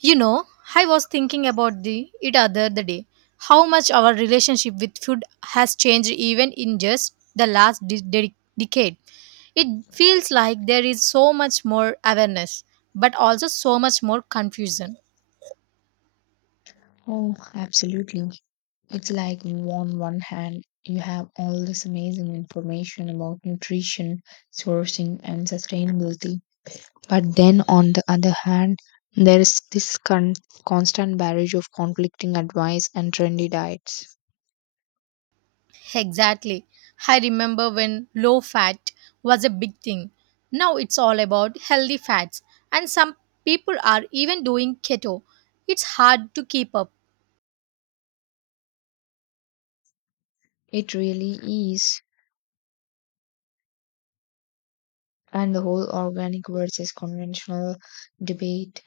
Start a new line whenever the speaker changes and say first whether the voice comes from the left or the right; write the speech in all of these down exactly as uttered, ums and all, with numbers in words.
right: You know, I was thinking about the it other the day. How much our relationship with food has changed even in just the last de- de- decade. It feels like there is so much more awareness, but also so much more confusion.
left: Oh, absolutely. It's like on one hand, you have all this amazing information about nutrition, sourcing, and sustainability. But then on the other hand, there is this con- constant barrage of conflicting advice and trendy diets.
right: Exactly. I remember when low fat was a big thing. Now it's all about healthy fats, and some people are even doing keto. It's hard to keep up.
left: It really is. And the whole organic versus conventional debate.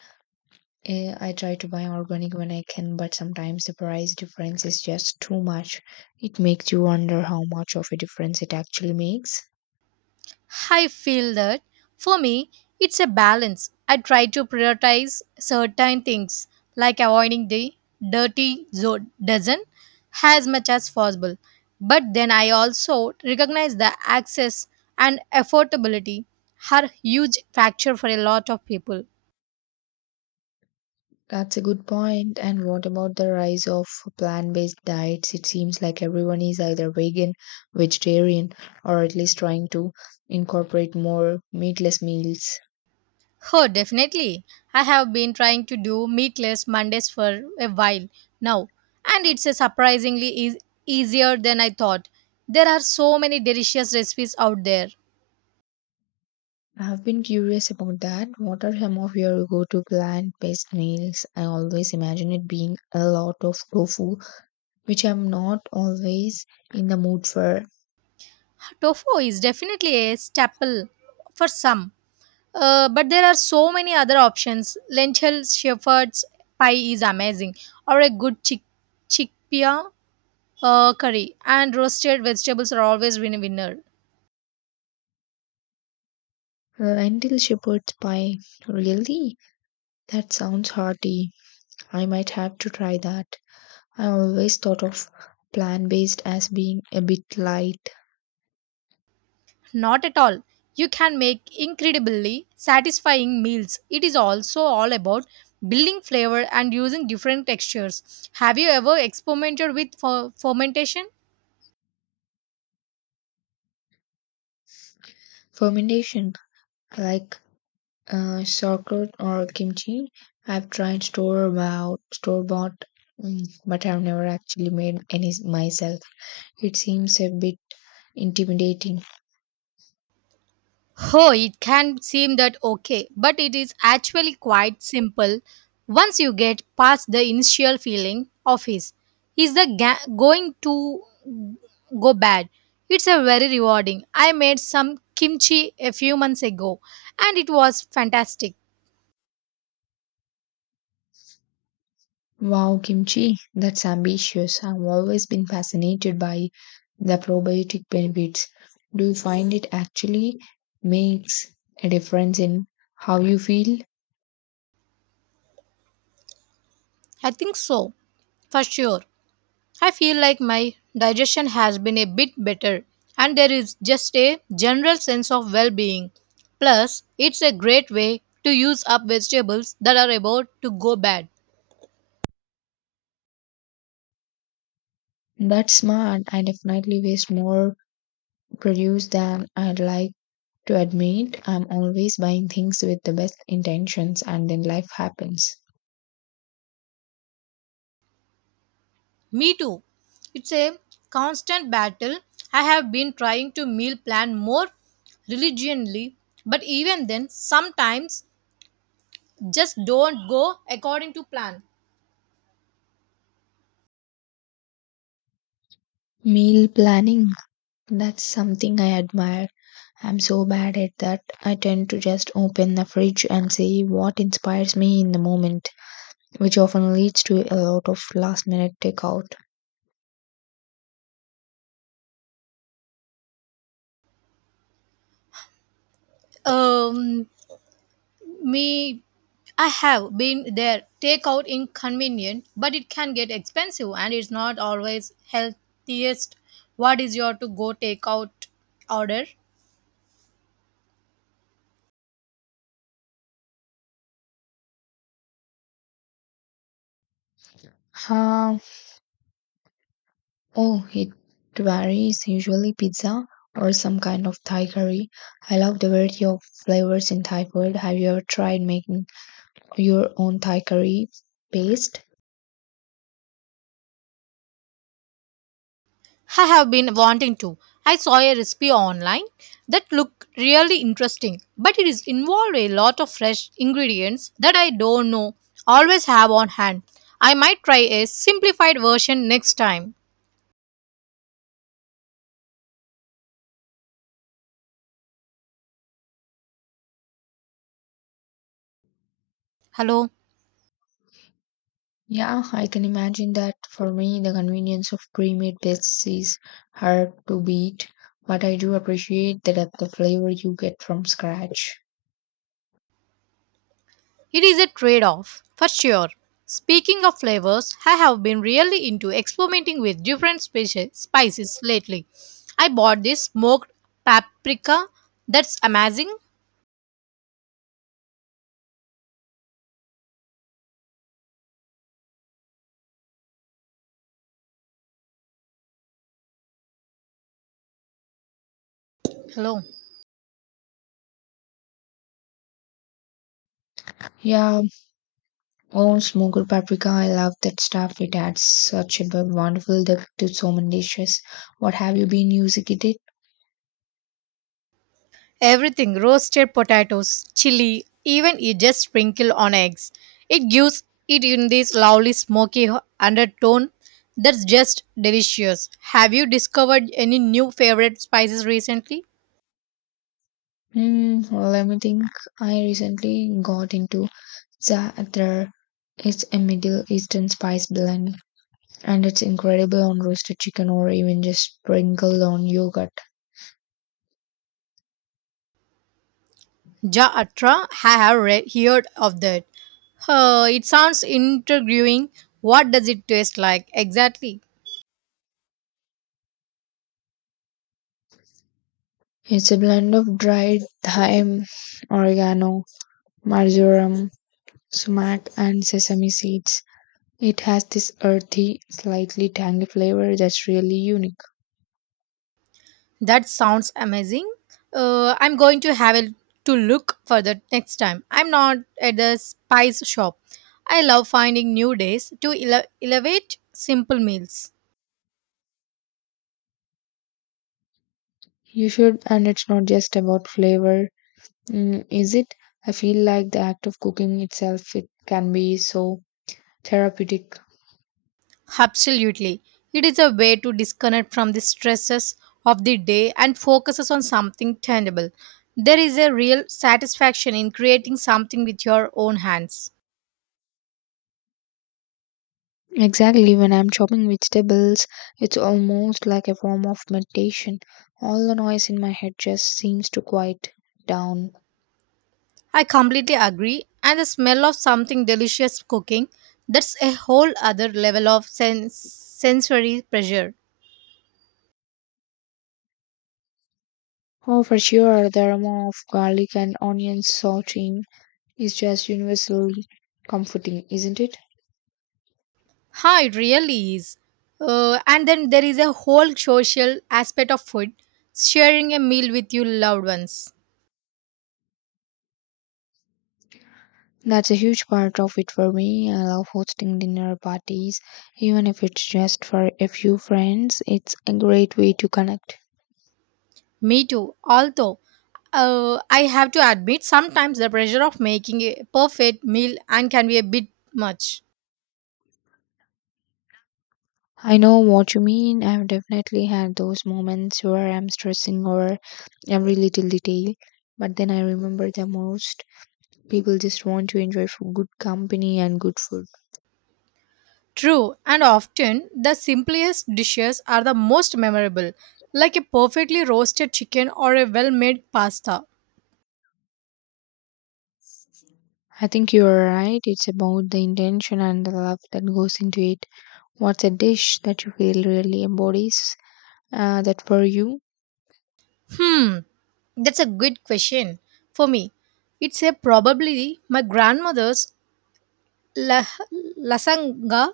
left: eh, I try to buy organic when I can, but sometimes the price difference is just too much. It makes you wonder how much of a difference it actually makes.
right: I feel that for me, it's a balance. I try to prioritize certain things like avoiding the dirty zone dozen as much as possible. But then I also recognize the access and affordability are huge factor for a lot of people.
left: That's a good point. And what about the rise of plant based diets? It seems like everyone is either vegan, vegetarian, or at least trying to incorporate more meatless meals.
right: Oh, definitely. I have been trying to do meatless Mondays for a while now, and it's a surprisingly eas easier than I thought. There are so many delicious recipes out there.
left: I've been curious about that. What are some of your go-to plant-based meals? I always imagine it being a lot of tofu, which I'm not always in the mood for.
right: Tofu is definitely a staple for some, uh, but there are so many other options. Lentil shepherd's pie is amazing, or a good chick- chickpea uh, curry, and roasted vegetables are always win winner.
left: Lentil shepherd's pie. Really? That sounds hearty. I might have to try that. I always thought of plant-based as being a bit light.
right: Not at all. You can make incredibly satisfying meals. It is also all about building flavor and using different textures. Have you ever experimented with fer- fermentation?
left: Fermentation, I like Uh, sauerkraut or kimchi. I've tried store bought store bought, mm, but I've never actually made any myself. It seems a bit intimidating.
right: Oh, it can seem that okay, but it is actually quite simple once you get past the initial feeling of his. Is the ga- going to go bad? It's a very rewarding. I made some kimchi a few months ago and it was fantastic.
left: Wow, kimchi, that's ambitious. I've always been fascinated by the probiotic benefits. Do you find it actually makes a difference in how you feel?
right: I think so, for sure. I feel like my digestion has been a bit better, and there is just a general sense of well being. Plus, it's a great way to use up vegetables that are about to go bad.
left: That's smart. I definitely waste more produce than I'd like to admit. I'm always buying things with the best intentions and then life happens.
right: Me too. It's a constant battle. I have been trying to meal plan more religiously, but even then, sometimes just don't go according to plan.
left: Meal planning, that's something I admire. I'm so bad at that. I tend to just open the fridge and see what inspires me in the moment, which often leads to a lot of last minute takeout.
right: Um, Me, I have been there. Takeout inconvenient, but it can get expensive and it's not always healthiest. What is your to go takeout order?
left: Huh. Oh, it varies. Usually pizza or some kind of Thai curry. I love the variety of flavors in Thai food. Have you ever tried making your own Thai curry paste?
right: I have been wanting to. I saw a recipe online that looked really interesting, but it is involved a lot of fresh ingredients that I don't know always have on hand. I might try a simplified version next time. Hello.
left: Yeah, I can imagine that. For me, the convenience of pre made bits is hard to beat, but I do appreciate the depth of flavor you get from scratch.
right: It is a trade off, for sure. Speaking of flavors, I have been really into experimenting with different speci- spices lately. I bought this smoked paprika that's amazing. Hello.
left: Yeah, oh, smoked paprika, I love that stuff. It adds such a bu- wonderful depth to so many dishes. What have you been using it in?
right: Everything roasted potatoes, chili, even you just sprinkle on eggs. It gives it in this lovely smoky h- undertone that's just delicious. Have you discovered any new favorite spices recently?
left: Hmm, well, let me think. I recently got into za'atar. It's a Middle Eastern spice blend, and it's incredible on roasted chicken or even just sprinkled on yogurt.
right: Ja I have read, heard of that. Uh, it sounds intriguing. What does it taste like exactly?
left: It's a blend of dried thyme, oregano, marjoram, sumac, and sesame seeds. It has this earthy, slightly tangy flavor that's really unique.
right: That sounds amazing. Uh, I'm going to have a, to look for that next time. I'm not at the spice shop. I love finding new days to ele- elevate simple meals.
left: You should, and it's not just about flavor, mm, is it? I feel like the act of cooking itself, it can be so therapeutic.
right: Absolutely. It is a way to disconnect from the stresses of the day and focuses on something tangible. There is a real satisfaction in creating something with your own hands.
left: Exactly, when I'm chopping vegetables, it's almost like a form of meditation. All the noise in my head just seems to quiet down.
right: I completely agree, and the smell of something delicious cooking, that's a whole other level of sen- sensory pressure.
left: Oh, for sure, the aroma of garlic and onion sauteing is just universally comforting, isn't it?
right: Ha, it really is. Uh, and then there is a whole social aspect of food, sharing a meal with your loved ones.
left: That's a huge part of it for me. I love hosting dinner parties, even if it's just for a few friends. It's a great way to connect.
right: Me too. Although, uh, I have to admit, sometimes the pressure of making a perfect meal and can be a bit much.
left: I know what you mean. I've definitely had those moments where I'm stressing over every little detail, but then I remember the most people just want to enjoy f- good company and good food.
right: True, and often the simplest dishes are the most memorable, like a perfectly roasted chicken or a well-made pasta.
left: I think you're right. It's about the intention and the love that goes into it. What's a dish that you feel really embodies uh, that for you?
right: Hmm, that's a good question for me. It's a probably my grandmother's la- lasanga.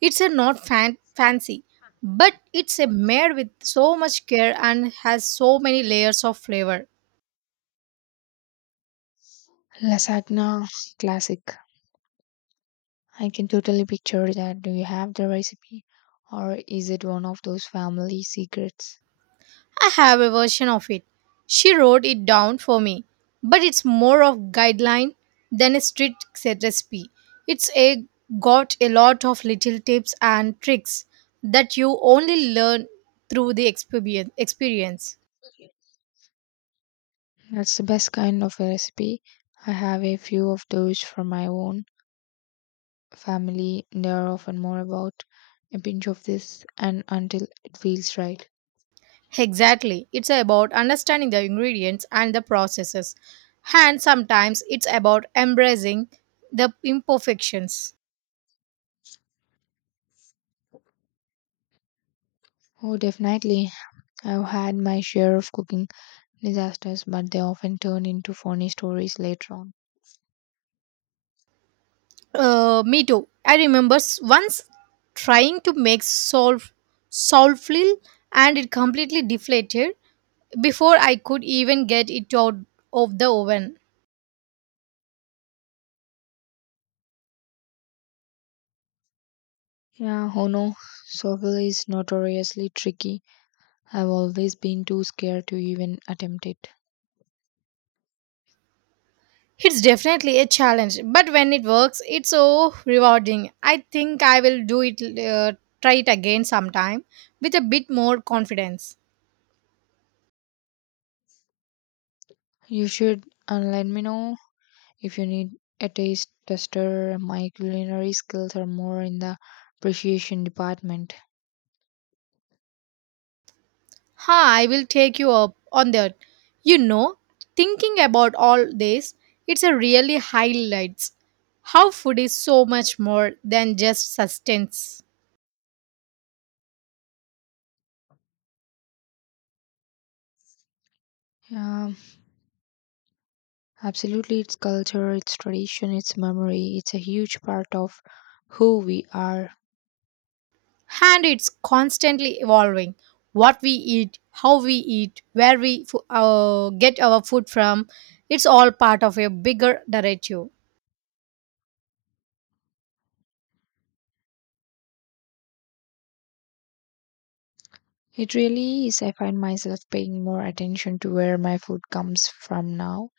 right: It's a not fan- fancy, but it's a made with so much care and has so many layers of flavor.
left: Lasagna, classic. I can totally picture that. Do you have the recipe, or is it one of those family secrets?
right: I have a version of it. She wrote it down for me, but it's more of guideline than a strict set recipe. It's a got a lot of little tips and tricks that you only learn through the experience experience.
left: That's the best kind of a recipe. I have a few of those from my own family. They are often more about a pinch of this and until it feels right.
right: Exactly. It's about understanding the ingredients and the processes. And sometimes it's about embracing the imperfections.
left: Oh, definitely. I've had my share of cooking disasters, but they often turn into funny stories later on.
right: Uh, me too. I remember s- once trying to make solve solflil and it completely deflated before I could even get it out of the oven.
left: Yeah, oh no, Sovel is notoriously tricky. I've always been too scared to even attempt it.
right: It's definitely a challenge, but when it works, it's so rewarding. I think I will do it, uh, try it again sometime with a bit more confidence.
left: You should, and let me know if you need a taste tester. My culinary skills are more in the appreciation department.
right: Ha, I will take you up on that. You know, thinking about all this, it's a really highlights how food is so much more than just sustenance.
left: Yeah, absolutely. It's culture, it's tradition, it's memory. It's a huge part of who we are.
right: And it's constantly evolving. What we eat, how we eat, where we fo- uh, get our food from, it's all part of a bigger narrative.
left: It really is. I find myself paying more attention to where my food comes from now,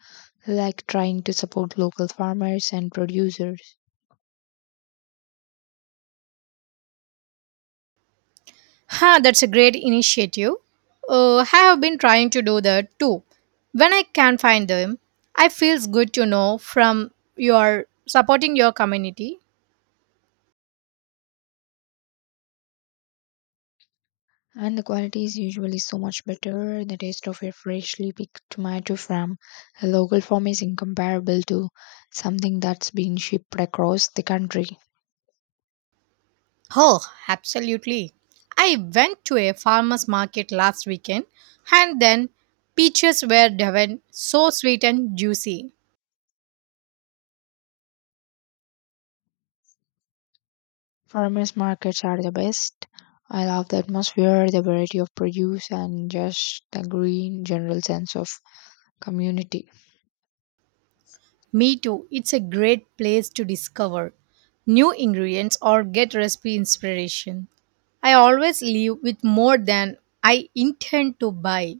left: like trying to support local farmers and producers.
right: Huh, that's a great initiative. Uh, I have been trying to do that too. When I can find them, I feels good to know from your supporting your community.
left: And the quality is usually so much better. The taste of a freshly picked tomato from a local farm is incomparable to something that's been shipped across the country.
right: Oh, absolutely. I went to a farmer's market last weekend and then peaches were driven so sweet and juicy.
left: Farmers markets are the best. I love the atmosphere, the variety of produce, and just the green general sense of community.
right: Me too. It's a great place to discover new ingredients or get recipe inspiration. I always leave with more than I intend to buy.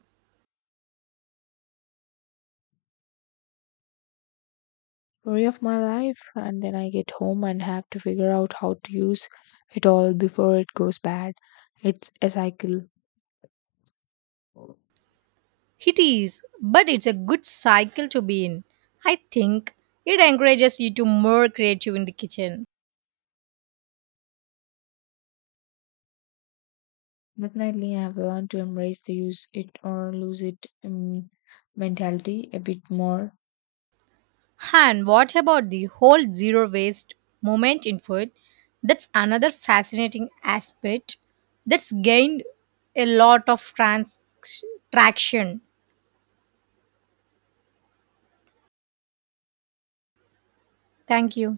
left: Story of my life, and then I get home and have to figure out how to use it all before it goes bad. It's a cycle.
right: It is, but it's a good cycle to be in. I think it encourages you to more creative in the kitchen.
left: Definitely, I have learned to embrace the use it or lose it um, mentality a bit more.
right: And what about the whole zero waste moment in food? That's another fascinating aspect that's gained a lot of trans- traction. Thank you.